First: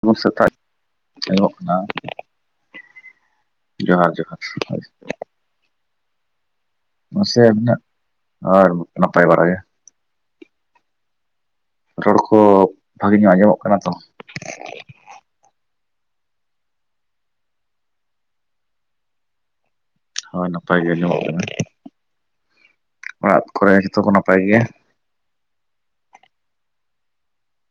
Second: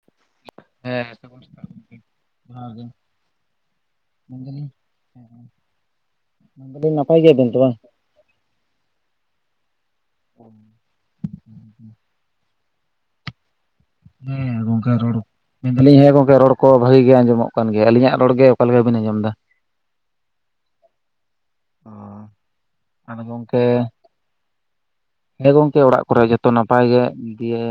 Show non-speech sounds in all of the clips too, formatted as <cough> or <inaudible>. ᱥᱟᱜᱩᱱ ᱥᱮᱛᱟᱜ ᱦᱮᱸ ᱥᱟᱹᱜᱩᱱ ᱟᱡᱚᱢᱚᱜ ᱥᱮᱛᱟᱜ ᱠᱟᱱᱟ ᱜᱚᱝᱠᱮ <unintelligible> ᱡᱚᱦᱟᱨ ᱜᱮ ᱡᱚᱦᱟᱨ ᱡᱚᱦᱟᱨ ᱢᱮᱱᱫᱟᱞᱤᱧ ᱦᱳᱭ <unintelligible> ᱢᱟᱥᱮ ᱛᱚ ᱵᱟᱝ? ᱟᱹᱵᱤᱱᱟᱜ ᱟᱨ ᱱᱟᱯᱟᱭ ᱵᱟᱲᱟ ᱜᱮ ᱨᱚᱲ ᱠᱚ ᱵᱷᱟᱹᱜᱤ ᱧᱚᱜ ᱟᱸᱡᱚᱢᱚᱜ ᱠᱟᱱᱟ ᱛᱚ ᱦᱮᱸ ᱜᱚᱝᱠᱮ ᱨᱚᱲ ᱢᱮᱱᱫᱟᱞᱤᱧ ᱦᱮᱸ ᱜᱚᱝᱠᱮ ᱨᱚᱲ ᱠᱚ ᱵᱷᱟᱹᱜᱤ ᱜᱮ ᱟᱸᱡᱚᱢᱚᱜ ᱠᱟᱱ ᱜᱮᱭᱟ ᱟᱹᱞᱤᱧᱟᱜ ᱨᱚᱲ ᱜᱮ ᱚᱠᱟ ᱞᱮᱠᱟ ᱵᱤᱱ ᱟᱸᱡᱚᱢᱫᱟ ᱦᱟᱸ ᱱᱟᱯᱟᱭ ᱜᱮ ᱟᱸᱡᱚᱢᱚᱜ ᱠᱟᱱᱟ ᱚ ᱟᱫᱚ ᱚᱲᱟᱜ ᱜᱚᱝᱠᱮ ᱠᱚᱨᱮ ᱡᱚᱛᱚ ᱠᱚ ᱱᱟᱯᱟᱭ ᱜᱮᱭᱟ ᱦᱮᱸ ᱜᱚᱝᱠᱮ ᱚᱲᱟᱜ ᱠᱚᱨᱮ ᱡᱚᱛᱚ ᱱᱟᱯᱟᱭ ᱜᱮ ᱫᱤᱭᱮ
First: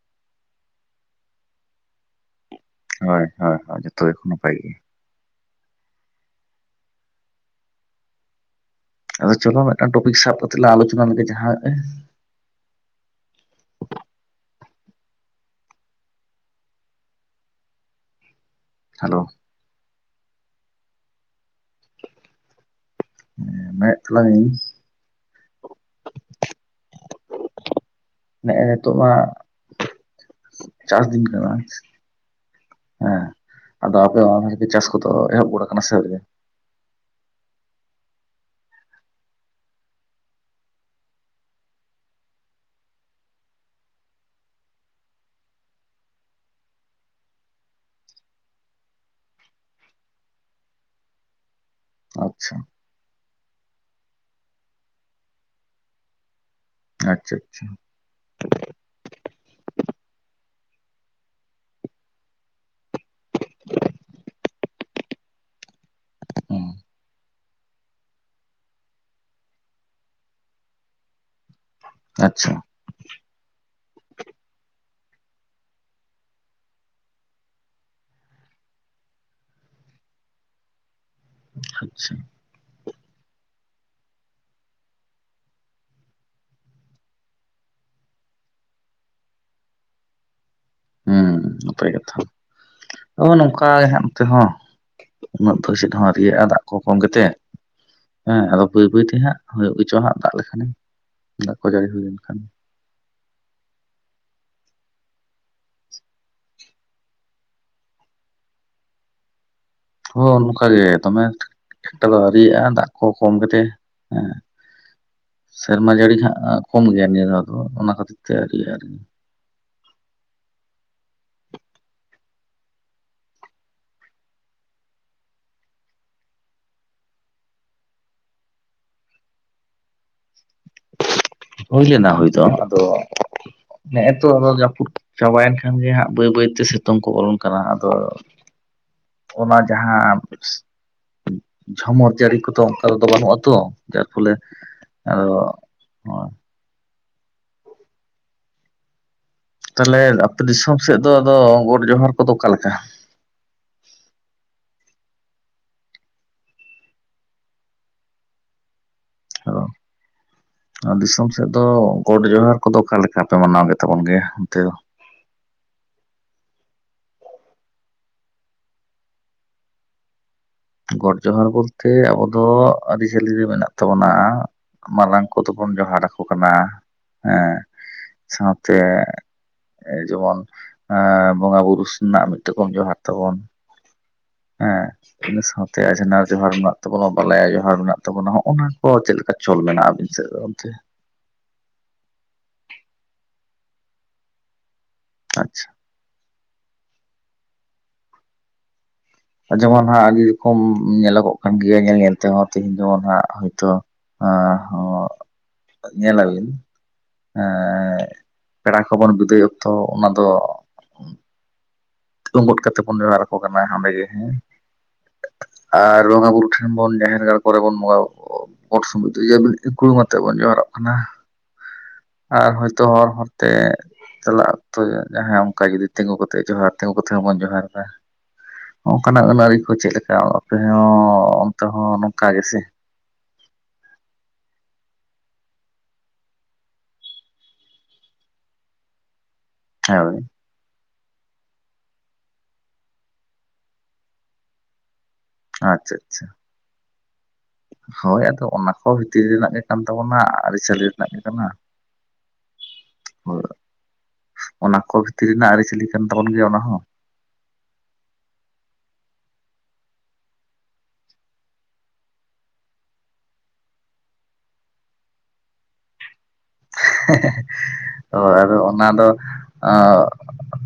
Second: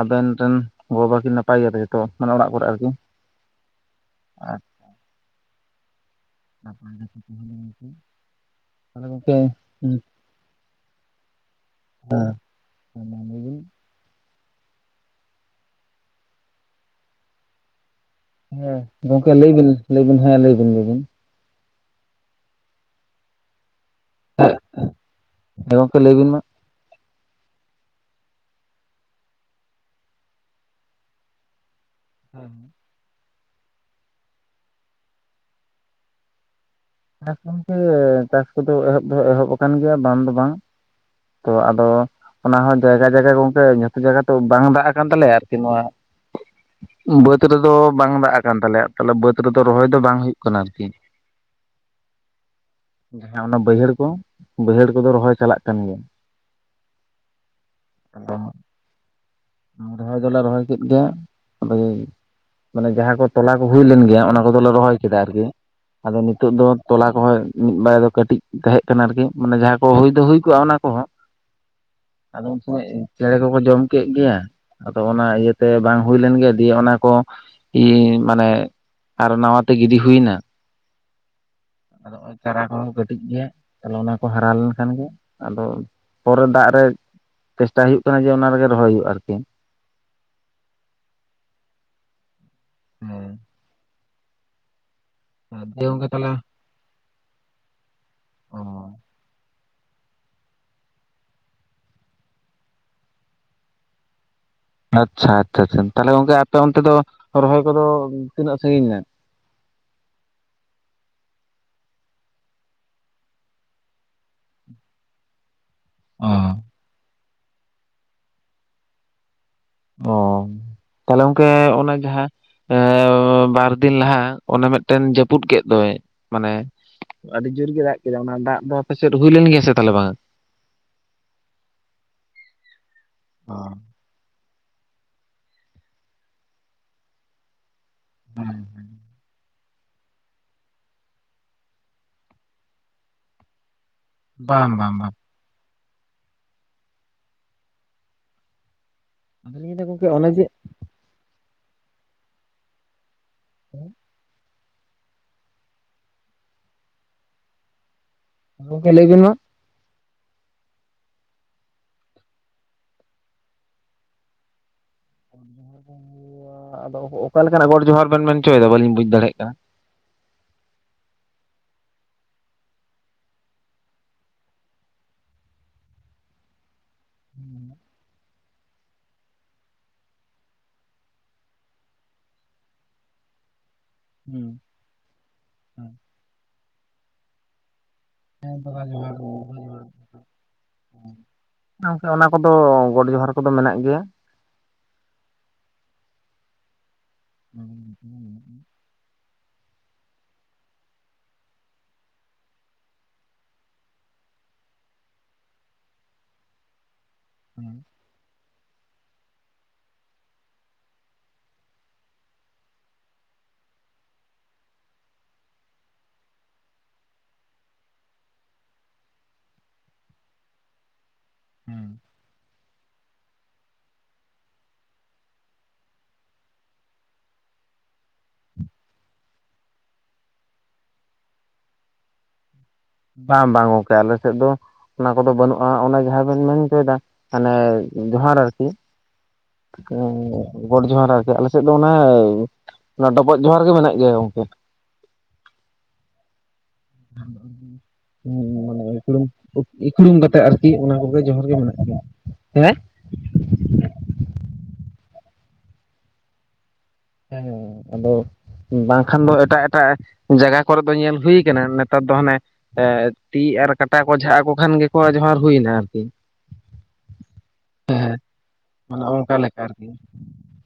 ᱟᱵᱮᱱ ᱨᱮᱱ ᱜᱚ ᱵᱟᱵᱟ ᱠᱤᱱ ᱱᱟᱯᱟᱭ ᱜᱮᱭᱟ ᱡᱚᱛᱚ ᱢᱟᱱᱮ ᱚᱲᱟᱜ ᱠᱚᱨᱮ ᱟᱨᱠᱤ ᱦᱳᱭ ᱦᱳᱭ ᱦᱳᱭ ᱡᱚᱛᱚ ᱜᱮᱠᱚ ᱱᱟᱯᱟᱭ ᱜᱮ <inaudible> ᱛᱟᱦᱚᱞᱮ ᱜᱚᱝᱠᱮ ᱟᱫᱚ ᱪᱚᱞᱚ ᱢᱤᱫᱴᱟᱝ ᱴᱚᱯᱤᱠ ᱥᱟᱵ ᱠᱟᱛᱮᱜ ᱞᱟᱝ ᱟᱞᱳᱪᱚᱱᱟ ᱞᱮᱜᱮ ᱡᱟᱦᱟᱸ ᱦᱮᱸ <unintelligible> ᱦᱮᱸ ᱦᱮᱞᱳ ᱜᱚᱝᱠᱮ ᱞᱟᱹᱭ ᱵᱤᱱ ᱞᱟᱹᱭ ᱵᱤᱱ ᱦᱮᱸ ᱞᱟᱹᱭ ᱵᱤᱱ ᱜᱮᱵᱤᱱ ᱦᱮᱸ ᱢᱮ ᱦᱮᱸ ᱜᱚᱝᱠᱮ ᱞᱟᱹᱭ ᱵᱤᱱ ᱢᱟ ᱱᱮᱜ ᱮ ᱱᱤᱛᱚᱜ ᱢᱟ ᱪᱟᱥ ᱫᱤᱱ ᱠᱟᱱᱟ ᱦᱮᱸ ᱦᱮᱸ ᱟᱫᱚ ᱟᱯᱮ <unintelligible> ᱪᱟᱥ ᱠᱚᱫᱚ ᱮᱦᱚᱵ ᱜᱚᱫ ᱟᱠᱟᱱᱟ ᱥᱮ ᱟᱣᱨᱤᱭᱟ ᱪᱟᱥ ᱜᱚᱢᱠᱮ ᱪᱟᱥ ᱠᱚᱫᱚ ᱮᱦᱚᱵ ᱫᱚ ᱮᱦᱚᱵ ᱠᱟᱱ ᱜᱮᱭᱟ ᱵᱟᱝ ᱫᱚ ᱵᱟᱝ ᱛᱚ ᱟᱫᱚ ᱚᱱᱟ ᱦᱚᱸᱚᱸ ᱡᱟᱭᱜᱟ ᱡᱟᱭᱜᱟ ᱜᱚᱝᱠᱮ, ᱡᱚᱛᱚ ᱡᱟᱭᱜᱟ ᱛᱚ ᱵᱟᱝ ᱫᱟᱜ ᱟᱠᱟᱱ ᱛᱟᱞᱮᱭᱟ᱾ ᱟᱨᱠᱤ ᱱᱚᱣᱟ ᱵᱟᱹᱫ ᱨᱮᱫᱚ ᱵᱟᱝ ᱫᱟᱜ ᱟᱠᱟᱱ ᱛᱟᱞᱮᱭᱟ ᱛᱟᱦᱞᱮ ᱵᱟᱹᱫᱽ ᱨᱮᱫᱚ ᱨᱚᱦᱚᱭ ᱫᱚ ᱵᱟᱝ ᱦᱩᱭᱩᱜ ᱠᱟᱱᱟ, ᱟᱨᱠᱤ᱾ ᱟᱪᱪᱷᱟ ᱡᱟᱦᱟᱸ ᱚᱱᱟ ᱵᱟᱹᱭᱦᱟᱹᱲ ᱠᱚ, ᱵᱟᱹᱭᱦᱟᱹᱲ ᱠᱚᱫᱚ ᱨᱚᱦᱚᱭ ᱪᱟᱞᱟᱜ ᱠᱟᱱ ᱜᱮᱭᱟ ᱟᱪᱪᱷᱟ ᱟᱪᱪᱷᱟ ᱟᱫᱚ ᱨᱚᱦᱚᱭ ᱫᱚᱞᱮ ᱨᱚᱦᱚᱭ ᱠᱮᱫ ᱜᱮᱭᱟ ᱟᱫᱚ ᱢᱟᱱᱮ ᱡᱟᱦᱟᱸ ᱠᱚ ᱛᱚᱞᱟ ᱠᱚ ᱦᱩᱭ ᱞᱮᱱ ᱜᱮᱭᱟ ᱚᱱᱟ ᱠᱚᱫᱚᱞᱮ ᱨᱚᱦᱚᱭ ᱠᱮᱫᱟ ᱟᱨᱠᱤ ᱟᱫᱚ ᱱᱤᱛᱳᱜ ᱦᱩᱸ ᱫᱚ ᱛᱚᱞᱟ ᱠᱚᱦᱚᱸ ᱢᱤᱫ ᱵᱟᱨ ᱫᱚ ᱠᱟᱹᱴᱤᱡ ᱛᱟᱦᱮᱸ ᱠᱟᱱᱟ ᱟᱨᱠᱤ ᱢᱟᱱᱮ ᱡᱟᱦᱟᱸ ᱠᱚ ᱦᱩᱭ ᱫᱚ ᱦᱩᱭ ᱠᱚᱜᱼᱟ ᱚᱱᱟ ᱠᱚᱦᱚᱸ ᱟᱫᱚ ᱟᱪᱪᱷᱟ ᱩᱱ ᱥᱚᱢᱚᱭ ᱪᱮᱬᱮ ᱠᱚᱠᱚ ᱡᱚᱢ ᱠᱮᱫ ᱜᱮ ᱟᱫᱚ ᱚᱱᱟ ᱤᱭᱟᱹᱛᱮ ᱵᱟᱝ ᱦᱩᱭ ᱞᱮᱱ ᱜᱮᱭᱟ ᱫᱤᱭᱮ ᱚᱱᱟ ᱠᱚ ᱤ ᱢᱟᱱᱮ ᱟᱨᱦᱚ ᱱᱟᱣᱟᱛᱮ ᱜᱤᱰᱤ ᱦᱩᱭᱮᱱᱟ ᱟᱪᱪᱷᱟ ᱟᱫᱚ, ᱳᱭ ᱪᱟᱨᱟ ᱠᱚᱦᱚᱸ ᱠᱟᱹᱴᱤᱡ ᱜᱮᱭᱟ ᱛᱟᱦᱚᱞᱮ ᱚᱱᱟ ᱠᱚ ᱦᱟᱨᱟ ᱞᱮᱱᱠᱷᱟᱱ ᱜᱮ ᱟᱫᱚ ᱯᱚᱨᱮᱨ ᱫᱟᱜ ᱨᱮ ᱪᱮᱥᱴᱟ ᱦᱩᱭᱩᱜ ᱠᱟᱱᱟ ᱡᱮ, ᱚᱱᱟ ᱨᱮᱜᱮ ᱨᱚᱦᱚᱭ ᱦᱩᱭᱩᱜᱼᱟ ᱟᱨᱠᱤ᱾ ᱦᱮᱸ ᱱᱟᱯᱟᱭ ᱠᱟᱛᱷᱟ᱾ ᱫᱚ ᱱᱚᱝᱠᱟ ᱜᱮ ᱦᱟᱜ ᱱᱚᱱᱚᱛᱮ ᱦᱚᱸ᱾ ᱩᱱᱟᱹᱜ ᱫᱤᱭᱮ ᱫᱚᱥᱮᱫ ᱜᱚᱝᱠᱮ ᱦᱚᱸ ᱛᱟᱦᱚᱞᱮ ᱨᱤᱭᱟᱹᱜᱼᱟ ᱫᱟᱜ ᱠᱚ ᱠᱚᱢ ᱠᱟ ᱠᱟᱛᱮ᱾ ᱦᱮᱸ ᱚ ᱟᱫᱚ ᱵᱟᱹᱭ ᱵᱟᱹᱭᱛᱮ ᱦᱟᱸᱜ ᱦᱩᱭᱩᱜ ᱜᱮᱪᱚ ᱦᱟᱸᱜ, ᱫᱟᱜ ᱞᱮᱠᱷᱟᱱᱮ, ᱫᱟᱜ ᱠᱚ ᱡᱟᱹᱲᱤ ᱦᱩᱭ ᱞᱮᱱ ᱠᱷᱟᱱ᱾ ᱟᱪᱷᱟ ᱟᱪᱷᱟ ᱛᱟᱦᱞᱮ ᱜᱚᱝᱠᱮ ᱟᱯᱮ ᱚᱱᱛᱮ ᱫᱚ ᱨᱚᱦᱚᱭ ᱠᱚᱫᱚ ᱛᱤᱱᱟᱹᱜ ᱥᱟᱺᱜᱤᱧ ᱱᱟ᱾ ᱦ ᱱᱚᱝᱠᱟ ᱜᱮ, ᱫᱚᱢᱮ ᱮᱠᱴᱟ ᱫᱚ ᱟᱹᱣᱨᱤᱭᱟᱜᱼᱟ, ᱫᱟᱜ ᱠᱚ ᱠᱚᱢ ᱠᱟᱛᱮ ᱦᱮᱸ᱾ ᱥᱮᱨᱢᱟ ᱡᱟᱹᱲᱤ ᱚ ᱦᱟᱸᱜ ᱠᱚᱢ ᱜᱮᱭᱟ ᱱᱤᱭᱟᱹ ᱫ ᱫᱚ᱾ ᱚᱱᱟ ᱠᱷᱟᱹᱛᱤᱨ ᱛᱮ ᱟᱹᱨᱤ ᱟᱨᱠᱤ᱾ ᱚ ᱛᱟᱦᱞᱮ ᱜᱚᱝᱠᱮ ᱚᱱᱟ ᱡᱟᱦᱟᱸ ᱮ ᱵᱟᱨᱫᱤᱱ ᱞᱟᱦᱟ ᱚᱱᱮ ᱢᱤᱫᱴᱮᱱ ᱡᱟᱹᱯᱩᱫ ᱠᱮᱫ ᱫᱚᱭ, ᱢᱟᱱᱮ ᱟᱹᱰᱤ ᱡᱳᱨ ᱜᱮ ᱫᱟᱜ ᱠᱮᱫᱟ, ᱚᱱᱟ ᱫᱟᱜ ᱫᱚ ᱟᱯᱮᱥᱮᱫ ᱦᱩᱭ ᱞᱮᱱ ᱜᱮᱭᱟ ᱥᱮ ᱛᱟᱦᱚᱞᱮ ᱵᱟᱝᱼᱟ? ᱦᱩᱭ ᱞᱮᱱᱟ ᱦᱩᱭ ᱫᱚ᱾ ᱟᱫᱚ ᱚ ᱱᱮᱜᱼᱮ ᱛᱚ ᱟᱫᱚ ᱡᱟᱹᱯᱩᱫ ᱪᱟᱵᱟᱭᱮᱱ ᱠᱷᱟᱱ ᱜᱮ, ᱦᱟᱸᱜ ᱵᱟᱹᱭ ᱵᱟᱹᱭᱛᱮ ᱧᱩᱛᱩᱢ ᱠᱚ ᱚᱞᱚᱱ ᱠᱟᱱᱟ, ᱟᱫᱚ ᱦᱮᱸ ᱚᱱᱟ ᱡᱟᱦᱟᱸ ᱡᱷᱟᱚᱢᱚᱨ ᱡᱟᱹᱲᱤ ᱠᱚᱫᱚ ᱚᱱᱠᱟᱚ ᱵᱟᱹᱱᱩᱜᱼᱟᱛᱚ, ᱡᱟᱨ ᱯᱷᱚᱞᱮ ᱵᱟᱝ ᱵᱟᱝ ᱵᱟᱝ ᱟᱫᱚ ᱦᱳᱭ ᱟᱫᱚ ᱞᱤᱧ ᱞᱟᱹᱭ ᱫᱟ ᱛᱟᱦᱞᱮ ᱜᱚᱝᱠᱮ ᱚᱱᱮ ᱟᱯᱮ ᱡᱮ ᱫᱤᱥᱚᱢ ᱥᱮᱫ ᱫᱚ, ᱟᱫᱚ ᱜᱚᱴ, ᱡᱚᱦᱟᱨ, ᱠᱚᱫᱚ ᱚᱠᱟᱞᱮᱠᱟ᱾ <unintelligible> ᱜᱚᱝᱠᱮ ᱞᱟᱹᱭ ᱵᱤᱱ ᱢᱟ᱾ ᱟᱫᱚ ᱫᱤᱥᱚᱢ ᱥᱮᱫ ᱫᱚ ᱜᱚᱰ, ᱡᱚᱦᱟᱨ, ᱠᱚᱫᱚ ᱚᱠᱟ ᱞᱮᱠᱟ ᱯᱮ ᱢᱟᱱᱟᱣ ᱜᱮᱛᱟᱵᱚᱱ ᱜᱮᱭᱟ? ᱚᱱᱛᱮ ᱫᱚ? <unintelligible> ᱟᱫᱚ ᱚᱠᱟᱞᱮᱠᱟᱱᱟᱜ ᱜᱚᱰ ᱡᱚᱦᱟᱨ ᱵᱮᱱ ᱢᱮᱱ ᱪᱚᱭᱮᱫᱟ᱾ ᱵᱟᱹᱞᱤᱧ ᱵᱩᱡ ᱫᱟᱲᱮᱭᱟᱜ ᱠᱟᱱᱟ᱾ ᱜᱚᱰ ᱡᱚᱦᱟᱨ ᱵᱚᱞᱛᱮ, ᱟᱵᱚ ᱫᱚ ᱟᱹᱨᱤᱪᱟᱞᱤ ᱨᱮ ᱢᱮᱱᱟᱜ ᱛᱟᱵᱚᱱᱟ᱾ ᱢᱟᱨᱟᱝ ᱠᱚᱫᱚ ᱵᱚᱱ ᱡᱚᱦᱟᱨ ᱟᱠᱚ ᱠᱟᱱᱟ᱾ ᱦᱮᱸ ᱥᱟᱸᱶᱛᱮ ᱡᱮᱢᱚᱱ ᱵᱚᱸᱜᱟ, ᱵᱩᱨᱩ, ᱨᱮᱱᱟᱜ ᱢᱤᱫᱴᱚᱠᱚᱢ ᱡᱚᱦᱟᱨ ᱛᱟᱵᱚᱱ᱾ ᱦᱩᱸ ᱦᱮᱸ ᱤᱱᱟᱹ ᱥᱟᱶᱛᱮ, ᱦᱩᱸ ᱟᱡᱷᱱᱟᱨ ᱡᱚᱦᱟᱨ ᱢᱮᱱᱟᱜ ᱛᱟᱵᱚᱱᱟ᱾ ᱵᱟᱞᱟᱭᱟ ᱡᱚᱦᱟᱨ ᱢᱮᱱᱟᱜ ᱛᱟᱚᱱᱟ᱾ ᱛᱟᱵᱚᱱᱟ ᱦᱮᱸ ᱦᱚᱜᱼᱱᱟ ᱫᱟᱫᱟ ᱠᱚ ᱡᱚᱦᱟᱨ ᱪᱮᱫ ᱜᱮ ᱵᱟᱵᱟ ᱡᱚᱦᱟᱨ ᱜᱮ᱾ ᱞᱮᱠᱟ ᱪᱚᱞ ᱢᱮᱱᱟᱜᱼᱟ᱾ ᱟᱵᱤᱱ ᱥᱮᱫ ᱫᱚ ᱚᱱᱛᱮ? ᱵᱟᱝ ᱥᱮ, ᱚᱱᱟ ᱠᱚᱫᱚ ᱜᱚᱰ ᱡᱚᱦᱟᱨ ᱠᱚᱫᱚ ᱢᱮᱱᱟᱜ ᱜᱮᱭᱟ᱾ ᱟᱪᱪᱷᱟ <inaudible> ᱡᱮᱢᱚᱱ ᱦᱟᱸᱜ ᱟᱹᱰᱤ ᱨᱚᱠᱚᱢ ᱧᱮᱞᱚᱜᱚᱜ ᱠᱟᱱ ᱜᱮᱭᱟ, ᱧᱮᱞ ᱧᱮᱞ ᱛᱮᱦᱚᱸ ᱛᱮᱤᱦᱤᱧ ᱫᱚ ᱦᱟᱸᱜ ᱦᱳᱭᱛᱳ <inaudible> ᱧᱮᱞᱟᱵᱤᱱ, ᱯᱮᱲᱟ ᱠᱚᱵᱚᱱ ᱵᱤᱫᱟᱹᱭ ᱚᱠᱛᱚ ᱚᱱᱟ ᱫᱚ ᱛᱩᱢᱵᱩᱫ ᱠᱟᱛᱮ ᱵᱚᱱ ᱡᱚᱦᱟᱨ ᱟᱠᱚ ᱠᱟᱱᱟ ᱚᱰᱮᱸᱜᱮ ᱦᱮᱸ᱾ ᱟᱨ ᱵᱚᱸᱜᱟ ᱵᱩᱨᱩ ᱴᱷᱮᱱ ᱵᱚᱱ, ᱡᱟᱦᱮᱨ ᱜᱟᱲ ᱠᱚᱨᱮ ᱵᱚᱱ ᱵᱚᱸᱜᱟ ᱥᱚᱢ ᱡ <unintelligible> ᱤᱠᱷᱩ ᱢᱟᱛᱮᱫ ᱵᱚᱱ ᱡᱚᱦᱟᱨᱚᱜ ᱠᱟᱱᱟ᱾ ᱦᱮᱸ ᱟᱨ ᱦᱚᱳᱭᱛᱚ ᱦᱚᱨ ᱦᱚᱨᱛᱮ ᱪᱟᱞᱟᱜ ᱚᱠᱛᱚ ᱡᱟᱦᱟᱸᱭ ᱚᱱᱠᱟ ᱡᱩᱫᱤ ᱛᱤᱸᱜᱩ ᱠᱟᱛᱮ ᱡᱚᱦᱟᱨ ᱛᱤᱸᱜᱩ ᱠᱟᱛᱮ ᱦᱚᱸᱵᱚᱱ ᱡᱚᱦᱟᱨ ᱮᱫᱟ ᱚᱱᱠᱟᱱᱟᱜ ᱟᱹᱱ ᱟᱹᱟᱹᱨᱤ ᱠᱚ ᱪᱮᱫ ᱞᱮᱠᱟ, ᱟᱯᱮ ᱦᱚᱸ ᱚᱱᱛᱮ ᱦᱚᱸ ᱱᱚᱝᱠᱟ ᱜᱮ ᱥᱮ? ᱵᱟᱝ ᱵᱟᱝ ᱜᱚᱝᱠᱮ, ᱟᱞᱮ ᱥᱮᱫ ᱫᱚ ᱚᱱᱟ ᱠᱚᱫᱚ ᱵᱟᱹᱱᱩᱜᱼᱟ, ᱚᱱᱮ ᱡᱟᱦᱟᱸ ᱵᱮᱱ ᱢᱮᱱ ᱦᱚᱪᱚᱭᱮᱫᱟ ᱦᱟᱱᱮ ᱡᱚᱦᱟᱨ ᱟᱨᱠᱤ᱾ ᱦᱳᱭ <unintelligible> ᱜᱚᱰ ᱡᱚᱦᱟᱨ ᱟᱨᱠᱤ, ᱟᱞᱮᱥᱮᱫ ᱫᱚ ᱚᱱᱮ ᱰᱚᱚᱵᱚᱜ ᱡᱚᱦᱟᱨ ᱜᱮ ᱢᱮᱱᱟᱜ ᱜᱮᱭᱟ ᱜᱚᱝᱠᱮ᱾ ᱟᱪᱪᱷᱟ ᱟᱪᱪᱷᱟ ᱦᱳᱭ <unintelligible> ᱟᱫᱚ ᱦᱮᱸ ᱚᱱᱟ ᱢᱟᱱᱮ ᱠᱚ ᱵᱷᱤᱛᱤᱨ ᱤᱠᱲᱩᱢ, ᱨᱮᱱᱟᱜ ᱜᱮ ᱠᱟᱱ ᱤᱠᱲᱩᱢ ᱛᱟᱵᱚᱱᱟ ᱠᱟᱛᱮᱜ ᱟᱨᱠᱤ ᱟᱹᱨᱤᱪᱟᱹᱞᱤ ᱚᱱᱟ ᱨᱮᱱᱟᱜ ᱠᱚᱜᱮ ᱡᱚᱦᱟᱨ ᱠᱟᱱᱟ ᱜᱮ ᱢᱮᱱᱟᱜ ᱠᱤᱭᱟ᱾ ᱦᱮ ᱦᱳᱭ ᱚᱱᱟ ᱠᱚ ᱵᱷᱤᱛᱤᱨ ᱨᱮᱱᱟᱜ ᱟᱹᱨᱤ ᱪᱟᱹᱞᱤ ᱠᱟᱱ ᱛᱟᱵᱚᱱ ᱜᱮᱭᱟ ᱚᱱᱟ ᱦᱚᱸ ᱦᱮᱸ ᱟᱫᱚ ᱵᱟᱝᱠᱷᱟᱱ ᱫᱚ ᱮᱴᱟᱜ ᱮᱴᱟᱜ ᱡᱟᱭᱜᱟ ᱠᱚᱨ ᱫᱚ ᱧᱮᱞ ᱦᱩᱭ ᱠᱟᱱᱟ ᱱᱮᱛᱟᱨ ᱫᱚ ᱦᱟᱱᱮ ᱮᱜ ᱛᱤ ᱟᱨ ᱠᱟᱴᱟ ᱠᱚ ᱡᱷᱟᱜ ᱟᱠᱚ ᱠᱷᱟᱱ ᱜᱮᱠᱚ ᱡᱚᱦᱟᱨ ᱦᱩᱭᱱᱟ ᱟᱨᱠᱤ ᱦᱮᱸ ᱦᱮᱸ ᱟᱫᱚ ᱚᱱᱟ ᱚᱱᱮ ᱫᱚ ᱚᱱᱠᱟ ᱞᱮᱠᱟ ᱟᱨᱠᱤ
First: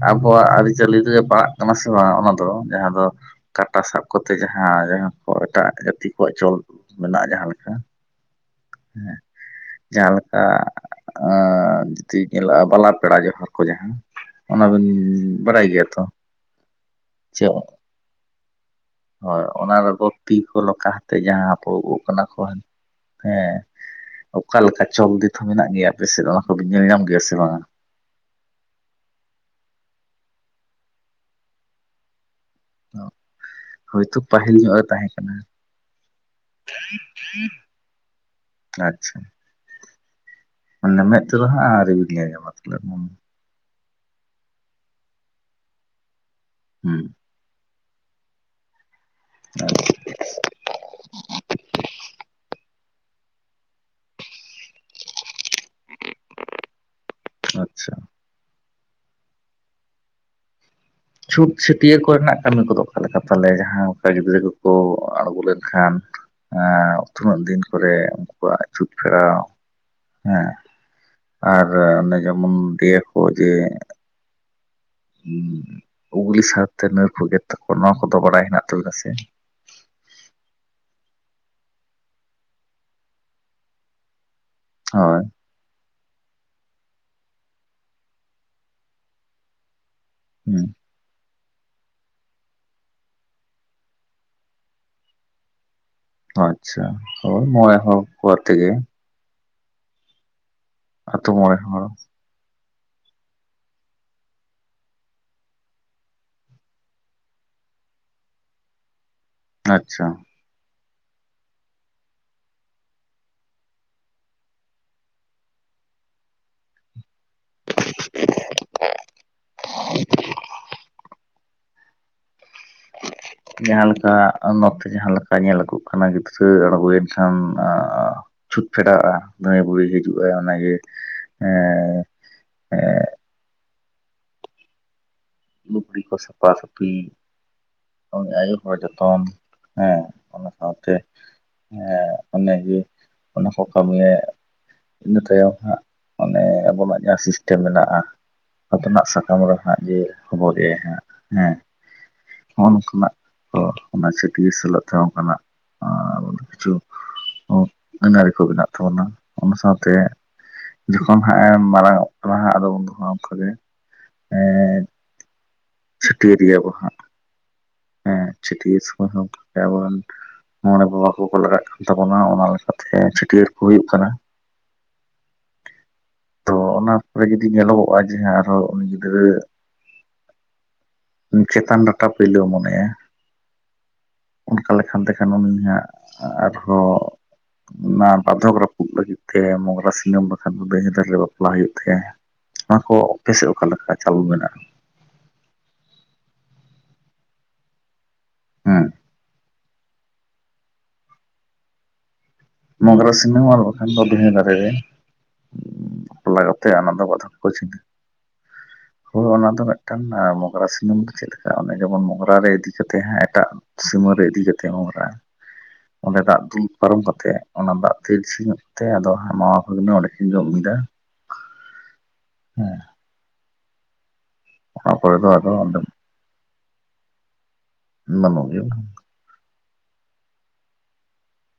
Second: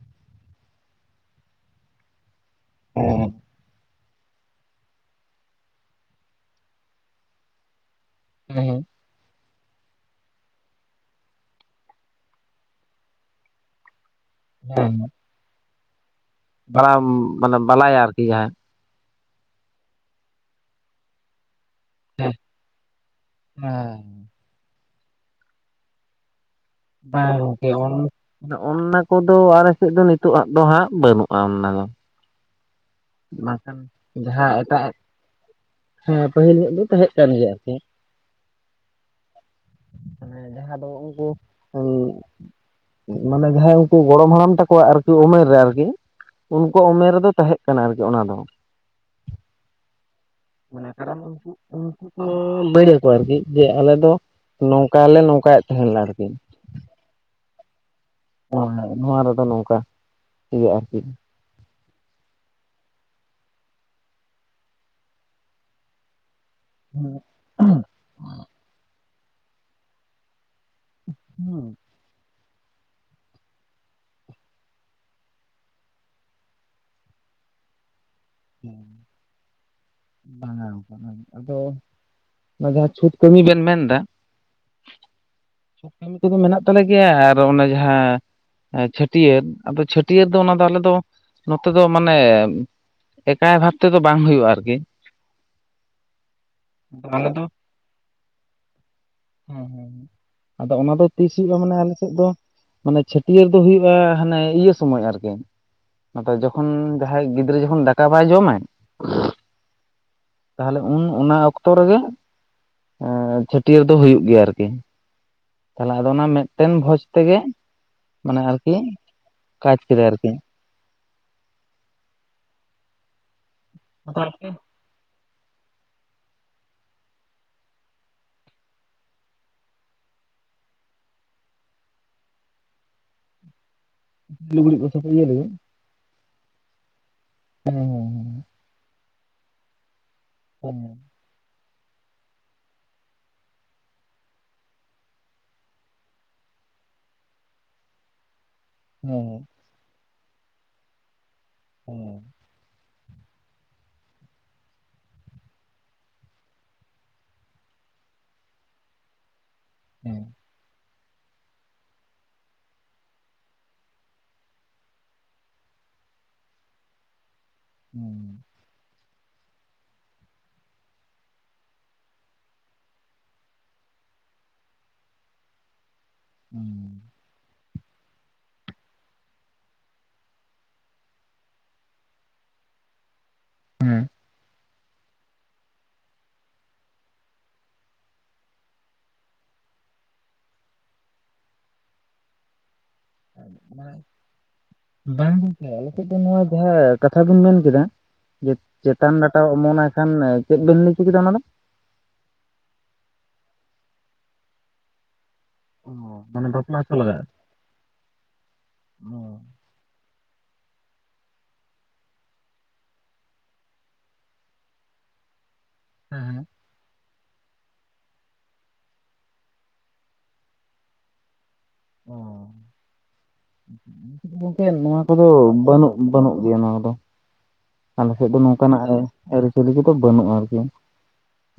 ᱟᱵᱚᱣᱟᱜ ᱟᱹᱨᱤ ᱪᱟᱹᱞᱤ ᱨᱮᱜᱮ ᱯᱟᱲᱟᱜ ᱠᱟᱱᱟ ᱥᱮ ᱵᱟᱝ ᱚᱱᱟ ᱫᱚ ᱡᱟᱦᱟᱸ ᱫᱚ ᱠᱟᱴᱟ ᱥᱟᱵ ᱠᱚᱛᱮ ᱡᱟᱦᱟᱸ ᱡᱟᱦᱟᱸ ᱠᱚ ᱮᱴᱟᱜ ᱡᱟᱹᱛᱤ ᱠᱚᱣᱟᱜ ᱪᱚᱞ ᱢᱮᱱᱟᱜᱼᱟ ᱡᱟᱦᱟᱸ ᱞᱮᱠᱟ ᱦᱮᱸ <inaudible> ᱡᱟᱦᱟᱞᱮᱠᱟ ᱡᱩᱫᱤ ᱧᱮᱞᱚᱜᱼᱟ ᱵᱟᱞᱟ ᱯᱮᱲᱟ ᱡᱚᱦᱟᱨ ᱠᱚ ᱡᱟᱦᱟᱸ ᱚᱱᱟᱵᱤᱱ ᱵᱚᱨᱟᱭ ᱜᱮᱭᱟ ᱛᱚ ᱛᱟᱲᱟᱢ ᱪᱮ ᱵᱟᱞᱟ ᱵᱟᱞᱟᱭᱟ ᱟᱨᱠᱤ ᱡᱟᱦᱟᱸᱭ ᱦᱳᱭ ᱚᱱᱟ ᱨᱮᱫᱚ ᱛᱤ ᱠᱚ ᱞᱚᱠᱟ ᱠᱟᱛᱮ ᱡᱟᱦᱟᱸ ᱟᱵᱚ ᱚᱠᱟ ᱠᱷᱚᱱ ᱜᱮ ᱦᱮᱸ ᱚᱠᱟ ᱞᱮᱠᱟ ᱪᱚᱞᱫᱤᱛ ᱦᱚᱸ ᱢᱮᱱᱟᱜ ᱜᱮᱭᱟ ᱟᱯᱮ ᱥᱮᱫ ᱫᱚ <unintelligible> ᱧᱮᱞ ᱧᱟᱢ ᱜᱮᱭᱟ ᱥᱮ ᱵᱟᱝᱟ ᱡᱮᱢᱚᱱ ᱚᱱᱟ ᱠᱚᱫᱚ ᱟᱞᱮ ᱥᱮᱫ ᱫᱚ ᱱᱤᱛᱳᱜ ᱫᱚ ᱦᱟᱸᱜ ᱵᱟᱹᱱᱩᱜᱼᱟ ᱚᱱᱟ ᱫᱚ ᱵᱟᱝᱠᱷᱟᱱ ᱦᱳᱭᱛᱳ ᱡᱟᱦᱟᱸ ᱯᱟᱹᱦᱤᱞ ᱧᱚᱜ ᱮᱴᱟᱜ ᱨᱮ ᱛᱟᱦᱮᱸ ᱠᱟᱱᱟ ᱦᱮᱸ ᱯᱟᱹᱦᱤᱞ ᱧᱚᱜ ᱫᱚ ᱛᱟᱦᱮᱸ ᱠᱟᱱ ᱜᱮᱭᱟ ᱟᱨᱠᱤ ᱟᱪᱷᱟ ᱡᱟᱦᱟᱸ ᱫᱚ ᱢᱟᱱᱮ ᱢᱮᱫ ᱩᱱᱠᱩ ᱛᱮ ᱫᱚ ᱦᱟᱸᱜ ᱟᱶᱨᱤᱢ ᱧᱮᱞᱧᱟᱸᱢᱟ ᱡᱮᱢᱚᱱ ᱢᱟᱱᱮ ᱡᱟᱦᱟᱸᱭ ᱩᱱᱠᱩ ᱜᱚᱲᱚᱢ ᱦᱟᱲᱟᱢ ᱛᱟᱠᱚᱣᱟᱜ ᱟᱨᱠᱤ ᱩᱢᱮᱨ ᱨᱮ ᱟᱨᱠᱤ ᱩᱱᱠᱩ ᱩᱢᱮᱨ ᱨᱮᱫᱚ ᱛᱟᱦᱮᱸ ᱠᱟᱱᱟ ᱟᱨᱠᱤ ᱚᱱᱟ ᱫᱚ <inaudible> <unintelligible> ᱩᱱᱠᱩ ᱫᱚ ᱞᱟᱹᱭ ᱟᱠᱚ ᱟᱨᱠᱤ ᱡᱮ ᱟᱞᱮ ᱫᱚ ᱱᱚᱝᱠᱟ ᱞᱮ ᱱᱚᱝᱠᱟᱭᱮᱫ ᱛᱟᱦᱮᱸᱱᱟ ᱟᱨᱠᱤ ᱟᱪᱷᱟ ᱦᱮᱸ ᱱᱚᱣᱟ ᱨᱮᱫᱚ ᱱᱚᱝᱠᱟ ᱤᱭᱟᱹᱜᱼᱟ ᱟᱨᱠᱤ ᱪᱷᱩᱸᱛ ᱪᱷᱟᱹᱴᱭᱟᱹᱨ ᱠᱚᱨᱮᱱᱟᱜ ᱠᱟᱹᱢᱤ ᱠᱚᱫᱚ ᱚᱠᱟ ᱞᱮᱠᱟ ᱛᱟᱞᱮ ᱡᱟᱦᱟᱸ ᱚᱱᱠᱟ ᱜᱤᱫᱽᱨᱟᱹ ᱠᱚᱠᱚ ᱟᱬᱜᱚ ᱞᱮᱱᱠᱷᱟᱱ ᱟᱸ ᱛᱤᱱᱟᱹᱜ ᱫᱤᱱ ᱠᱚᱨᱮ ᱩᱱᱠᱩᱣᱟᱜ ᱪᱷᱩᱛ ᱯᱷᱮᱲᱟᱣ ᱦᱮᱸ ᱟᱨ ᱚᱱᱮ ᱡᱮᱢᱚᱱ ᱫᱤᱭᱮ ᱠᱚ ᱡᱮ ᱩᱜᱽᱞᱤ ᱥᱟᱨ ᱛᱮ ᱱᱟᱹᱨ ᱠᱚ ᱜᱮᱫ ᱛᱟᱠᱚᱣᱟ ᱱᱚᱣᱟ ᱠᱚᱫᱚ ᱵᱟᱲᱟᱭ ᱦᱮᱱᱟᱜ ᱛᱟᱵᱮᱱᱟ ᱥᱮ ᱵᱟᱝ <unintelligible> ᱟᱫᱚ ᱚᱱᱟ ᱡᱟᱦᱟᱸ ᱪᱷᱩᱛ ᱠᱟᱹᱢᱤ ᱵᱮᱱ ᱢᱮᱱᱫᱟ ᱦᱳᱭ ᱠᱟᱹᱢᱤ ᱠᱚᱫᱚ ᱢᱮᱱᱟᱜ ᱛᱟᱞᱮ ᱜᱮᱭᱟ ᱟᱨ ᱚᱱᱮ ᱡᱟᱦᱟᱸ ᱪᱷᱟᱹᱴᱭᱟᱹᱨ ᱟᱫᱚ ᱪᱷᱟᱹᱭᱟᱹᱨ ᱯᱟᱹᱴᱭᱟᱹᱨ ᱫᱚ ᱚᱱᱟ ᱦᱩᱸ ᱫᱚ ᱟᱞᱮ ᱫᱚ ᱱᱚᱛᱮ ᱫᱚ ᱢᱟᱱᱮ ᱮᱠᱟᱭ ᱵᱷᱟᱵ ᱛᱮᱫᱚ ᱵᱟᱝ ᱦᱩᱭᱩᱜᱼᱟ ᱟᱨᱠᱤ ᱚ ᱟᱪᱷᱟ ᱦᱚᱭ ᱢᱚᱬᱮ ᱦᱚᱲ ᱠᱚ ᱟᱛᱮᱜᱮ ᱦᱮᱸ ᱦᱮᱸᱟᱫᱚ ᱚᱱᱟ ᱫᱚ ᱟᱛᱳ ᱛᱤᱥ ᱦᱩᱭᱩᱜᱼᱟ ᱢᱚᱬᱮ ᱢᱟᱱᱮ ᱦᱚᱲ ᱟᱞᱮ ᱥᱮᱫ ᱫᱚ ᱢᱟᱱᱮ ᱪᱷᱟᱹᱴᱭᱟᱹᱨ ᱫᱚ ᱦᱩᱭᱩᱜᱼᱟ ᱦᱟᱱᱮ ᱤᱭᱟᱹ ᱥᱚᱢᱚᱭ ᱟᱨᱠᱤ ᱟᱫᱚ ᱡᱚᱠᱷᱚᱱ ᱡᱟᱦᱟᱸᱭ ᱜᱤᱫᱽᱨᱟᱹ ᱡᱚᱠᱷᱚᱱ ᱫᱟᱠᱟ ᱵᱟᱭ ᱡᱚᱢᱟᱭ ᱟᱪᱪᱷᱟ ᱛᱟᱦᱞᱮ ᱩᱱ ᱚᱱᱟ ᱚᱠᱛᱚ ᱨᱮᱜᱮ ᱪᱷᱟᱹᱴᱭᱟᱹᱨ ᱫᱚ ᱦᱩᱭᱩᱜ ᱜᱮᱭᱟ ᱟᱨᱠᱤ ᱛᱟᱦᱚᱞᱮ ᱟᱫᱚ ᱚᱱᱟ ᱢᱤᱫᱴᱮᱱ ᱵᱷᱚᱡᱽ ᱛᱮᱜᱮ ᱢᱟᱱᱮ ᱟᱨᱠᱤ ᱠᱟᱡᱽ ᱠᱮᱫᱟᱭ ᱟᱨᱠᱤ ᱡᱟᱦᱟᱸᱞᱮᱠᱟ <unintelligible> ᱡᱟᱦᱟᱸ ᱞᱮᱠᱟ ᱧᱮᱞ ᱟᱜᱩᱜ ᱠᱟᱱᱟ ᱜᱤᱫᱽᱨᱟᱹ ᱟᱬᱜᱚᱭᱮᱱ ᱠᱷᱟᱱ ᱟᱸ ᱪᱷᱩᱸᱛ ᱯᱷᱮᱨᱟᱣᱼᱟ ᱫᱷᱟᱭ ᱵᱩᱰᱷᱤ ᱦᱤᱡᱩᱜ ᱟᱭ ᱚᱱᱟᱜᱮ ᱮ <inaudible> ᱞᱩᱜᱲᱤ ᱠᱚᱫᱚ ᱤᱭᱟ ᱨᱮᱜᱮ ᱞᱩᱜᱽᱲᱤ ᱠᱚ ᱥᱟᱯᱟ ᱥᱟᱯᱷᱤ <unintelligible> ᱟᱭᱳ ᱦᱚᱲᱟᱜ ᱡᱚᱛᱚᱱ ᱦᱮᱸ ᱚᱱᱟ ᱦᱮᱸ ᱥᱟᱶᱛᱮ ᱦᱮ ᱚᱱᱮᱡᱮ ᱚᱱᱟᱠᱚ ᱠᱟᱹᱢᱤᱭᱮ ᱤᱱᱟ ᱛᱟᱭᱚᱢ ᱦᱟᱸᱜ ᱟᱱᱮ ᱟᱵᱚᱱᱟᱜ ᱡᱟᱦᱟᱸ ᱥᱤᱥᱴᱮᱢ ᱢᱮᱱᱟᱜᱼᱟ ᱟᱛᱱᱟᱜ ᱦᱮᱸ ᱥᱟᱠᱟᱢ ᱨᱮ ᱦᱟᱸᱜ ᱡᱮ ᱦᱚᱵᱚᱨ ᱮ-ᱟᱭ ᱦᱟᱸᱜ ᱦᱮᱸ <unintelligible> ᱱᱚᱜ-ᱚ ᱱᱚᱝᱠᱟᱱᱟᱜ, ᱟᱨ ᱢᱟᱱᱮ ᱪᱷᱟᱹᱴᱭᱟᱹᱨ ᱥᱮᱞᱮᱫ ᱛᱮᱦᱚᱸ ᱠᱟᱱᱟ ᱟᱨ ᱠᱤᱪᱷᱩ ᱟᱹᱱ ᱟᱨᱤ ᱠᱚ ᱢᱮᱱᱟᱜ ᱛᱟᱵᱚᱱᱟ ᱚᱱᱟ ᱥᱟᱶᱛᱮ ᱡᱚᱠᱷᱚᱱ ᱦᱟᱸᱜ ᱮ ᱢᱟᱨᱟᱝ ᱚᱜ ᱠᱟᱱᱟ ᱦᱟᱸᱜ ᱟᱫᱚ ᱩᱱ ᱫᱚ ᱚᱱᱠᱟᱜ ᱜᱮ ᱮᱸᱼᱼ ᱪᱷᱟᱹᱴᱭᱟᱨ ᱨᱮᱭᱟ ᱵᱚ ᱦᱟᱸᱜ ᱦᱮᱸ ᱪᱷᱟᱹᱴᱭᱟᱹᱨ ᱥᱚᱢᱚᱭ ᱦᱚᱸ ᱟᱵᱚᱨᱮᱱ ᱢᱚᱬᱮ ᱵᱟᱵᱟ ᱠᱚᱠᱚ ᱞᱟᱜᱟᱜ ᱠᱟᱱ ᱛᱟᱵᱚᱱᱟ ᱚᱱᱟ ᱞᱮᱠᱟᱛᱮ ᱪᱷᱟᱹᱴᱭᱟᱹᱨ ᱠᱚ ᱦᱩᱭᱩᱜ ᱠᱟᱱᱟ᱾ ᱛᱚ ᱦᱮᱸ ᱚᱱᱟ ᱯᱚᱨᱮ ᱡᱩᱫᱤ ᱧᱮᱞᱚᱜᱚᱜᱼᱟ ᱡᱮ ᱟᱨᱦᱚᱸ ᱩᱱᱤ ᱜᱤᱫᱽᱨᱟᱹ <unintelligible> ᱪᱮᱛᱟᱱ ᱰᱟᱴᱟ ᱯᱳᱭᱞᱳ ᱚᱢᱚᱱᱟᱭᱟ ᱦᱮᱸ ᱚᱱᱠᱟ ᱞᱮᱠᱷᱟᱱ ᱛᱮᱠᱷᱟᱱ ᱩᱱᱤᱭᱟᱜ ᱟᱨᱦᱚᱸ ᱚᱱᱟ ᱵᱟᱫᱷᱚᱠ ᱨᱟᱹᱯᱩᱫ ᱞᱟᱹᱜᱤᱫ ᱛᱮ ᱢᱚᱜᱽᱨᱟ ᱥᱤᱱᱟᱹᱢ ᱵᱟᱠᱷᱟᱱ <unintelligible> ᱯᱟᱹᱦᱤᱞ ᱵᱟᱯᱞᱟ ᱦᱩᱭᱩᱜ ᱛᱟᱭᱟ, ᱱᱚᱣᱟ ᱠᱚ ᱚᱯᱮ ᱥᱮᱫ ᱚᱠᱟ ᱞᱮᱠᱟ ᱦᱮᱸ ᱪᱟᱞ ᱢᱮᱱᱟᱜ-ᱟ? ᱵᱟᱝ ᱜᱚᱢᱠᱮ ᱟᱞᱮ ᱥᱮᱫ ᱫᱚ ᱱᱚᱣᱟ ᱡᱟᱸᱦᱟ ᱠᱟᱛᱷᱟ ᱵᱮᱱ ᱢᱮᱱ ᱠᱮᱫᱟ ᱡᱮ ᱦᱮᱸ ᱪᱮᱛᱟᱱ ᱰᱟᱴᱟᱼᱼ ᱢᱚᱱᱟ ᱠᱷᱟᱱ ᱪᱮᱫ ᱵᱮᱱ ᱞᱟᱹᱭᱪᱚ ᱠᱮᱫᱟ ᱚᱱᱟ ᱫᱚ? ᱢᱳᱜᱨᱟ ᱥᱤᱱᱟᱢ ᱟᱨ ᱵᱟᱠᱷᱟᱱ ᱫᱚ ᱵᱷᱤᱱᱟᱹ ᱫᱟᱨᱮ ᱨᱮ ᱚ ᱵᱟᱯᱞᱟ ᱢᱟᱱᱮ ᱠᱟᱛᱮᱜ ᱚᱱᱟ ᱦᱚᱪᱚ ᱫᱚ ᱞᱟᱜᱟᱜᱼᱟ ᱵᱟᱫᱷᱟ ᱛᱮᱠᱚ ᱪᱤᱠᱟ ᱪᱷᱤᱸᱰᱟᱹ ᱦᱳ ᱚ, ᱚᱱᱟ ᱫᱚ ᱢᱤᱫᱴᱟᱝ ᱢᱳᱜᱨᱟ ᱥᱤᱱᱟᱹᱢ ᱫᱚ ᱪᱮᱜ ᱞᱮᱠᱟ ᱚᱱᱮ ᱡᱮᱢᱚᱱ ᱢᱳᱜᱨᱟ ᱨᱮ ᱤᱫᱤ ᱠᱟᱛᱮ ᱦᱟᱸᱜ ᱮᱴᱟᱜ ᱥᱤᱢᱟᱹ ᱨᱮ ᱤᱫᱤ ᱠᱟᱛᱮᱫ ᱜᱳᱜᱨᱟ ᱚᱸᱰᱮ ᱦᱮᱸ ᱫᱟᱜ ᱦᱮᱸ ᱫᱩᱞ ᱯᱟᱨᱚᱢ ᱠᱟᱛᱮᱫ ᱚᱱᱟ ᱫᱟᱜ <inaudible> ᱧᱚᱜ ᱛᱮ ᱟᱫᱚ ᱢᱟᱢᱟ ᱵᱷᱟᱜᱽᱱᱟ ᱚᱸᱰᱮ ᱠᱤᱱ ᱡᱚᱢᱟ ᱚ <inaudible> ᱦᱮᱸ ᱜᱚᱝᱠᱮ ᱚᱱᱟ ᱱᱚᱣᱟ ᱯᱚᱨᱮ ᱠᱚᱫᱚ ᱫᱚ ᱟᱫᱚ ᱚᱸᱰᱮ ᱵᱟᱹᱱᱩᱜ ᱵᱟᱹᱱᱩᱜ ᱜᱮᱭᱟ ᱱᱚᱣᱟ ᱠᱚ ᱫᱚ ᱟᱞᱮ ᱥᱮᱫ ᱫᱚ ᱵᱟᱹᱱᱩᱜ ᱜᱮᱭᱟ ᱱᱚᱝᱠᱟᱱᱟᱜ ᱨᱮ ᱟᱹᱨᱤᱪᱟᱹᱞᱤ ᱠᱚᱫᱚ ᱵᱟᱹᱱᱩᱜᱼᱟ ᱟᱨᱠᱤ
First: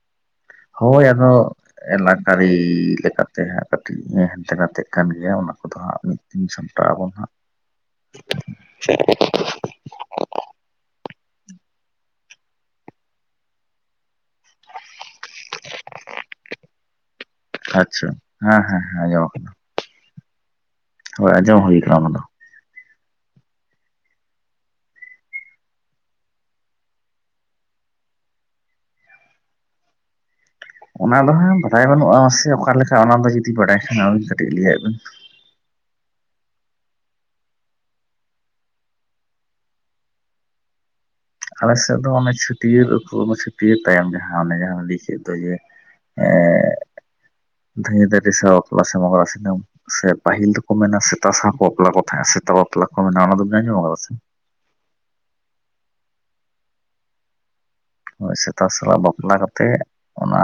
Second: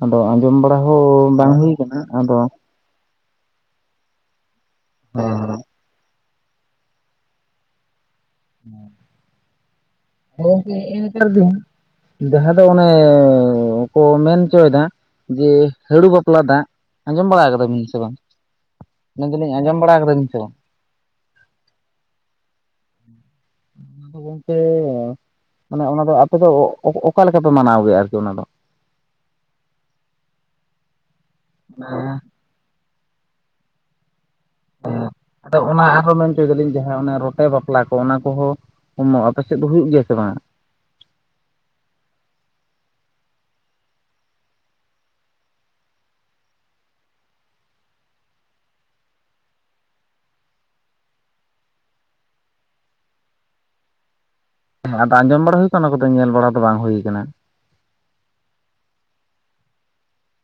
ᱟᱫᱚ ᱟᱸᱡᱚᱢ ᱵᱟᱲᱟ ᱦᱚᱸ ᱵᱟᱝ ᱦᱩᱭ ᱟᱠᱟᱱᱟ ᱟᱫᱚ <unintelligible> ᱛᱮ ᱦᱟᱸᱜ ᱠᱟᱹᱴᱤᱡ ᱦᱮᱱᱛᱮ ᱱᱟᱷᱟᱛᱮᱜ ᱠᱟᱱ ᱜᱮᱭᱟ ᱚᱱᱟ ᱜᱚᱝᱠᱮ ᱠᱚᱫᱚ ᱦᱟᱸᱜ ᱢᱤᱫ ᱫᱤᱱ ᱥᱟᱢᱴᱟᱜ ᱟᱵᱚᱱ ᱦᱟᱸᱜ <inaudible> ᱜᱚᱝᱠᱮ ᱱᱮᱛᱟᱨ ᱫᱚ ᱡᱟᱦᱟᱸ ᱫᱚ ᱚᱱᱮ ᱠᱚ ᱢᱮᱱ ᱦᱚᱪᱚᱭᱮᱫᱟ ᱡᱮ ᱦᱟᱹᱲᱩ ᱵᱟᱯᱞᱟ ᱫᱟᱜ ᱟᱸᱡᱚᱢ ᱵᱟᱲᱟ ᱠᱟᱫᱟ ᱥᱮ ᱟᱪᱪᱷᱟ ᱵᱟᱝ ᱦᱮᱸ ᱦᱮᱸ ᱦᱮᱸ ᱟᱸᱡᱚᱢ ᱢᱮᱱᱫᱟᱞᱤᱧ ᱟᱸᱡᱚᱢ ᱵᱟᱲᱟ ᱠᱟᱫᱟᱵᱤᱱ ᱥᱮ ᱵᱟᱝ ᱦᱳᱭ ᱟᱸᱡᱚᱢ ᱦᱩᱭ ᱠᱟᱱᱟ ᱚᱱᱟ ᱫᱚ ᱜᱚᱝᱠᱮ ᱢᱟᱱᱮ ᱚᱱᱟ ᱫᱚ ᱟᱯᱮ ᱫᱚ ᱚᱠᱟ ᱞᱮᱠᱟ ᱯᱮ ᱢᱟᱱᱟᱣ ᱜᱮᱭᱟ ᱟᱨᱠᱤ ᱚᱱᱟ ᱫᱚ ᱚᱱᱟ ᱫᱚ ᱦᱟᱸᱜ ᱵᱟᱰᱟᱭ ᱵᱟᱹᱱᱩᱜ ᱟᱥᱮ ᱚᱠᱟ ᱞᱮᱠᱟ ᱚᱱᱟ ᱫᱚ ᱡᱩᱫᱤ ᱵᱟᱰᱟᱭ ᱠᱷᱟᱱ ᱟᱹᱵᱤᱱ ᱠᱟᱹᱴᱤᱡ ᱞᱟᱹᱭᱼᱟᱜ ᱵᱤᱱ ᱟᱫᱚ ᱚᱱᱟ ᱟᱨ ᱦᱚᱸ ᱢᱮᱱ ᱦᱚᱪᱚᱭ ᱫᱟᱞᱤᱧ ᱡᱟᱦᱟᱸ ᱚᱱᱟ ᱨᱚᱴᱮ ᱵᱟᱯᱞᱟ ᱠᱚ ᱚᱱᱟ ᱠᱚᱦᱚᱸ <unintelligible> ᱟᱯᱮ ᱥᱮᱫ ᱫᱚ ᱦᱩᱭᱩᱜ ᱜᱮᱭᱟ ᱥᱮ ᱵᱟᱝ ᱟᱞᱮᱥᱮᱫ ᱫᱚ ᱚᱱᱮ ᱪᱷᱟᱹᱴᱭᱟᱹᱨ ᱪᱷᱟᱹᱴᱭᱟᱹᱨ ᱛᱟᱭᱚᱢ ᱡᱟᱦᱟᱸ ᱚᱱᱮ ᱡᱟᱦᱟᱸ ᱞᱟᱹᱭ ᱠᱮᱫ ᱫᱚ ᱡᱮ ᱮ ᱫᱷᱮᱣ ᱫᱷᱮᱨᱮ ᱥᱟᱣ ᱵᱟᱯᱞᱟ ᱥᱚᱢᱚᱭ ᱢᱳᱜᱨᱟ ᱥᱤᱱᱟᱢ ᱥᱮ ᱯᱟᱹᱦᱤᱞ ᱫᱚᱠᱚ ᱢᱮᱱᱟ ᱥᱮᱛᱟ ᱥᱟᱶ ᱠᱚ ᱵᱟᱯᱞᱟ ᱠᱚ ᱛᱟᱦᱮᱸᱱᱟ ᱥᱮᱛᱟ ᱵᱟᱯᱞᱟ ᱠᱚ ᱢᱮᱱᱟ ᱚᱱᱟ ᱫᱚ ᱟᱸᱡᱚᱢ ᱠᱟᱫᱟ ᱥᱮ ᱦᱮᱸ ᱟᱫᱚ ᱟᱸᱡᱚᱢ ᱵᱟᱲᱟ ᱦᱩᱭ ᱟᱠᱟᱱᱟ ᱚᱱᱟ ᱠᱚᱫᱚ ᱧᱮᱞ ᱵᱟᱲᱟ ᱫᱚ ᱵᱟᱝ ᱦᱩᱭ ᱟᱠᱟᱱᱟ ᱥᱮᱛᱟᱜ ᱥᱮᱞᱟᱜ ᱵᱟᱯᱞᱟ ᱠᱟᱛᱮᱜ ᱚᱱᱟ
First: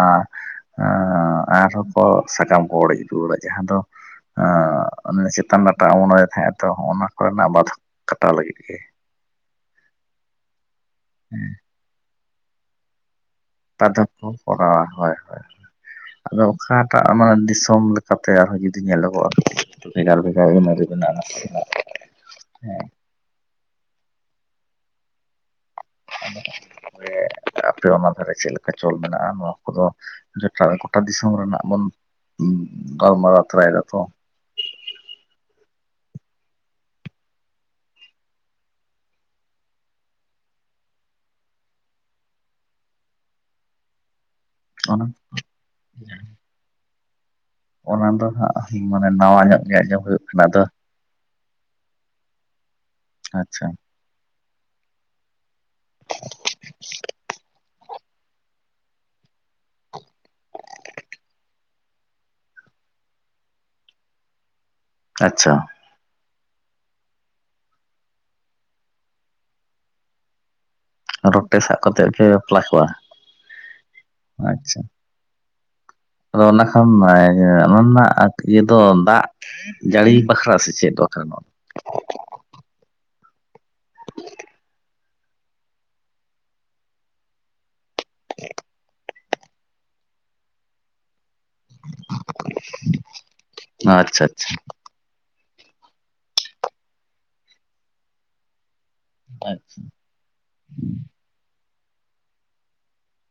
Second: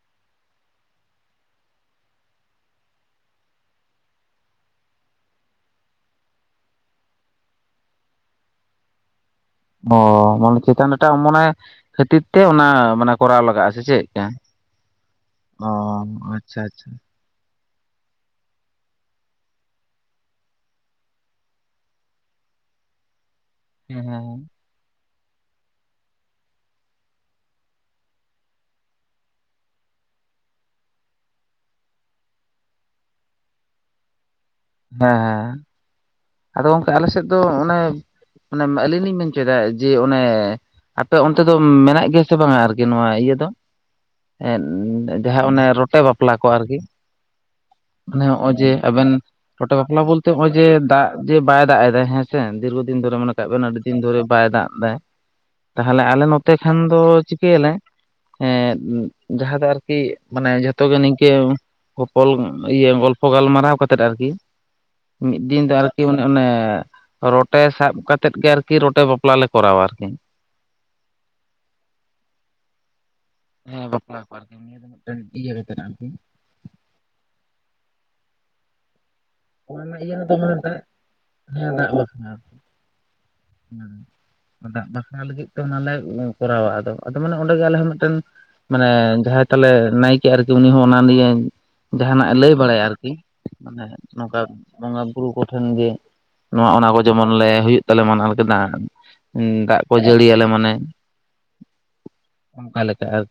ᱟᱨᱦᱚᱸ ᱠᱚ ᱥᱟᱠᱟᱢ ᱠᱚ ᱚᱲᱮᱡ ᱨᱩᱣᱟᱹᱲᱟ ᱡᱟᱦᱟᱸ ᱫᱚ ᱪᱮᱛᱟᱱ ᱰᱟᱴᱟ ᱚᱢᱚᱱᱮ ᱛᱟᱦᱮᱸᱜᱼᱟ ᱛᱚ ᱚᱱᱟ ᱠᱚᱨᱮᱱᱟᱜ ᱵᱟᱫᱷᱚᱠ ᱠᱟᱴᱟᱣ ᱞᱟᱹᱜᱤᱫ ᱜᱮ <unintelligible> ᱚ ᱢᱟᱱᱮ ᱪᱮᱛᱟᱱ ᱰᱟᱴᱟ ᱚᱢᱚᱱᱮ ᱠᱷᱟᱹᱛᱤᱨ ᱛᱮ ᱚᱱᱟ ᱢᱟᱱᱮ ᱠᱚᱨᱟᱣ ᱞᱟᱜᱟᱜᱼᱟ ᱥᱮ ᱪᱮᱫ ᱞᱮᱠᱟ? ᱚ <unintelligible> ᱟᱪᱪᱷᱟ ᱟᱪᱪᱷᱟ ᱯᱨᱚᱢ ᱞᱮᱠᱟᱛᱮ ᱟᱨᱦᱚᱸ ᱡᱩᱫᱤ ᱧᱮᱞᱚᱜᱚᱜᱼᱟ ᱵᱷᱮᱜᱟᱨ ᱵᱷᱮᱜᱟᱨ ᱮᱢ ᱢᱮᱱᱟᱜᱼᱟ <inaudible> ᱦᱮᱸ ᱦᱩᱸᱸ <inaudible> ᱟᱯᱮ ᱚᱱᱟ ᱫᱷᱟᱨᱮ ᱪᱮᱫ ᱞᱮᱠᱟ ᱪᱚᱞ ᱢᱮᱱᱟᱜᱼᱟ ᱱᱚᱣᱟ ᱠᱚᱫᱚ ᱡᱟ ᱜᱚᱴᱟ ᱫᱤᱥᱚᱢ ᱨᱮᱱᱟᱜ ᱵᱚᱱ ᱜᱟᱞᱢᱟᱨᱟᱣ ᱛᱚᱨᱟ ᱮᱫᱟ ᱛᱚ ᱦᱮᱸ ᱦᱮᱸ ᱟᱫᱚ ᱜᱚᱝᱠᱮ ᱟᱞᱮᱥᱮᱫ ᱫᱚ ᱚᱱᱮ ᱚᱱᱮ ᱟᱹᱞᱤᱧ ᱞᱤᱧ ᱢᱮᱱ ᱦᱚᱪᱚᱭᱮᱫᱟ ᱡᱮ ᱚᱱᱮ ᱟᱯᱮ ᱚᱱᱛᱮ ᱫᱚ ᱢᱮᱱᱟᱜ ᱜᱮᱭᱟ ᱥᱮ ᱵᱟᱝ-ᱟ ᱟᱨᱠᱤ ᱱᱚᱣᱟ ᱤᱭᱟᱹ ᱫᱚ ᱚᱱᱟ ᱡᱟᱦᱟᱸ ᱚᱱᱮ ᱨᱚᱴᱮ ᱵᱟᱯᱞᱟ ᱠᱚ ᱟᱨᱠᱤ ᱚᱱᱟ ᱢᱟᱱᱮ ᱫᱚ ᱦᱚᱸᱜᱼᱚᱭ ᱡᱮ ᱦᱟᱸᱜ ᱢᱟᱱᱮ ᱟᱵᱮᱱ ᱱᱟᱣᱟ ᱧᱚᱜ ᱨᱚᱴᱮ ᱜᱮ ᱵᱟᱯᱞᱟ ᱟᱸᱡᱚᱢ ᱦᱩᱭᱩᱜ ᱵᱚᱞᱛᱮ ᱠᱟᱱᱟ ᱱᱚᱜᱼᱚᱭ ᱟᱫᱚ ᱡᱮ ᱫᱟᱜ ᱡᱮ ᱵᱟᱭ ᱫᱟᱜ ᱮᱫᱟᱭ ᱦᱮᱸ ᱥᱮ ᱫᱤᱨᱜᱷᱚᱫᱤᱱ ᱫᱷᱚᱨᱮ ᱢᱚᱱᱮ ᱠᱟᱜ ᱵᱮᱱ ᱟᱪᱪᱷᱟ ᱟᱹᱰᱤ ᱫᱤᱱ ᱫᱷᱚᱨᱮ ᱵᱟᱭ ᱫᱟᱜ ᱫᱟ ᱛᱟᱦᱚᱞᱮ ᱟᱞᱮ ᱱᱚᱛᱮ ᱠᱷᱟᱱ ᱫᱚ ᱪᱤᱠᱟᱹᱭᱟ ᱞᱮ ᱦᱮᱸ ᱡᱟᱦᱟᱸ ᱫᱚ ᱟᱨᱠᱤ ᱢᱟᱱᱮ ᱡᱷᱚᱛᱚ ᱜᱮ ᱱᱤᱝᱠᱟᱹ ᱠᱚᱯᱚᱞ ᱤᱭᱟᱹ ᱜᱚᱞᱯᱚ ᱜᱟᱞᱢᱟᱨᱟᱣ ᱠᱟᱛᱮᱫ ᱟᱨᱠᱤ ᱢᱤᱫ ᱟᱪᱪᱷᱟ ᱫᱤᱱ ᱫᱚ ᱟᱨ ᱢᱟᱱᱮ ᱚᱱᱮ ᱨᱚᱴᱮ ᱥᱟᱵ ᱠᱟ ᱠᱟᱛᱮ ᱜᱮ ᱟᱨᱠᱤ ᱨᱚᱴᱮ ᱵᱟᱯᱞᱟ ᱞᱮ ᱠᱚᱨᱟᱣᱟ ᱟᱨᱠᱤ ᱨᱚᱴᱮ ᱥᱟᱵ ᱠᱟᱛᱮᱫ ᱯᱮ ᱵᱟᱯᱞᱟ ᱠᱚᱣᱟ ᱦᱮᱸ ᱵᱟᱯᱞᱟ ᱠᱚ ᱟᱨᱠᱤ ᱱᱤᱭᱟᱹ ᱟᱪᱪᱷᱟ ᱫᱚ ᱢᱤᱫᱴᱮᱱ ᱤᱭᱟᱹ ᱜᱮᱛ ᱟᱨᱠᱤ ᱟᱫᱚ ᱚᱱᱟ ᱠᱷᱟᱱ ᱚᱱᱟ ᱨᱮᱱᱟᱜ ᱤᱭᱟᱹ ᱫᱚ ᱫᱟᱜ ᱚᱱᱟ <inaudible> ᱨᱮᱱᱟᱜ ᱡᱟᱲᱤ ᱤᱭᱟᱹ ᱫᱚ ᱵᱟᱠᱷᱨᱟ ᱢᱟᱱᱮ ᱫᱟᱜ ᱥᱮᱪᱮᱫ ᱫᱚ ᱦᱮᱸ <inaudible> ᱫᱟᱜ ᱵᱟᱠᱷᱨᱟ ᱞᱟᱹᱜᱤᱫ ᱛᱮ ᱚᱱᱟᱞᱮ ᱠᱚᱨᱟᱣᱟ ᱟᱫᱚ ᱟᱫᱚ ᱢᱟᱱᱮ ᱚᱸᱰᱮ ᱜᱮ ᱟᱞᱮ ᱦᱚᱸ ᱢᱤᱫ ᱢᱟᱱᱮ ᱡᱟᱦᱟᱸᱭ ᱛᱟᱦᱟᱞᱮ ᱱᱟᱭᱠᱮ ᱟᱨᱠᱤ ᱩᱱᱤ ᱦᱚᱸ ᱚᱱᱟ ᱱᱤᱭᱮ ᱡᱟᱦᱟᱱᱟᱜ ᱮ ᱞᱟᱹᱭ ᱵᱟᱲᱟᱭᱟ ᱟᱨᱠᱤ ᱢᱟᱱᱮ ᱫᱚ ᱟᱪᱪᱷᱟ ᱱᱚᱝᱠᱟ ᱟᱪᱪᱷᱟ ᱵᱚᱸᱜᱟ ᱵᱩᱨᱩ ᱠᱚᱴᱷᱮᱱ ᱜᱮ ᱱᱚᱣᱟ ᱚᱱᱟ ᱠᱚ ᱡᱮᱢᱚᱱ ᱞᱮ ᱦᱩᱭᱩᱜ ᱛᱟᱞᱮ ᱢᱟᱱᱟᱣ ᱠᱮᱫᱟ ᱫᱟᱜ ᱠᱚ ᱡᱟᱹᱲᱤᱭᱟᱞᱮ ᱢᱟᱱᱮ ᱚᱱᱠᱟ ᱞᱮᱠᱟ ᱟᱨᱠᱤ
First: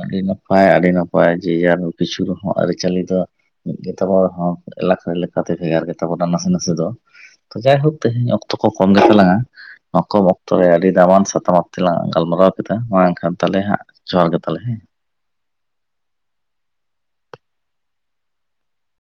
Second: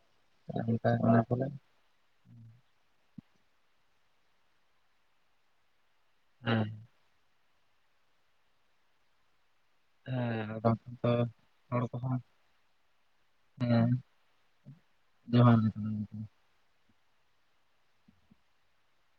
ᱟᱹᱰᱤ ᱱᱟᱯᱟᱭ ᱟᱹᱰᱤ ᱚᱱᱠᱟ ᱚᱱᱟ ᱱᱟᱯᱟᱭ ᱠᱚᱞᱮ ᱡᱮ-ᱡᱟᱨ ᱠᱤᱪᱷᱩ ᱨᱮᱦᱚᱸ ᱟᱹᱨᱤᱪᱟᱹᱞᱤ ᱫᱚ ᱢᱤᱫᱜᱮᱛᱟᱵᱚ ᱨᱮᱦᱚᱸ ᱮᱞᱟᱠᱟ ᱞᱮᱠᱟᱛᱮ ᱵᱷᱮᱜᱟᱨ ᱛᱟᱵᱚᱱᱟ ᱱᱟᱥᱮ ᱦᱮᱸ ᱱᱟᱥᱮ ᱫᱚ ᱛᱚ ᱡᱟᱭᱦᱳᱠ ᱛᱮᱦᱮᱧ ᱚᱠᱛᱚ ᱠᱚ ᱠᱚᱢ ᱜᱮ ᱪᱟᱞᱟᱝᱼᱟ ᱠᱚᱢ ᱦᱮᱸ ᱚᱠᱛᱚ ᱨᱮ ᱟᱫᱚ ᱟᱹᱰᱤ ᱫᱟᱢᱟᱱ ᱥᱟᱛᱟᱢ ᱦᱚᱲ ᱛᱮᱞᱟᱝ ᱠᱚᱦᱚᱸ ᱜᱟᱞᱢᱟᱨᱟᱣ ᱠᱮᱫᱟ ᱢᱟ ᱮᱱᱠᱷᱟᱱ ᱛᱟᱦᱚᱞᱮ ᱦᱟᱸᱜ ᱡᱚᱸᱦᱟᱨ ᱜᱮ ᱛᱟᱞᱮ ᱡᱚᱸᱦᱟᱨ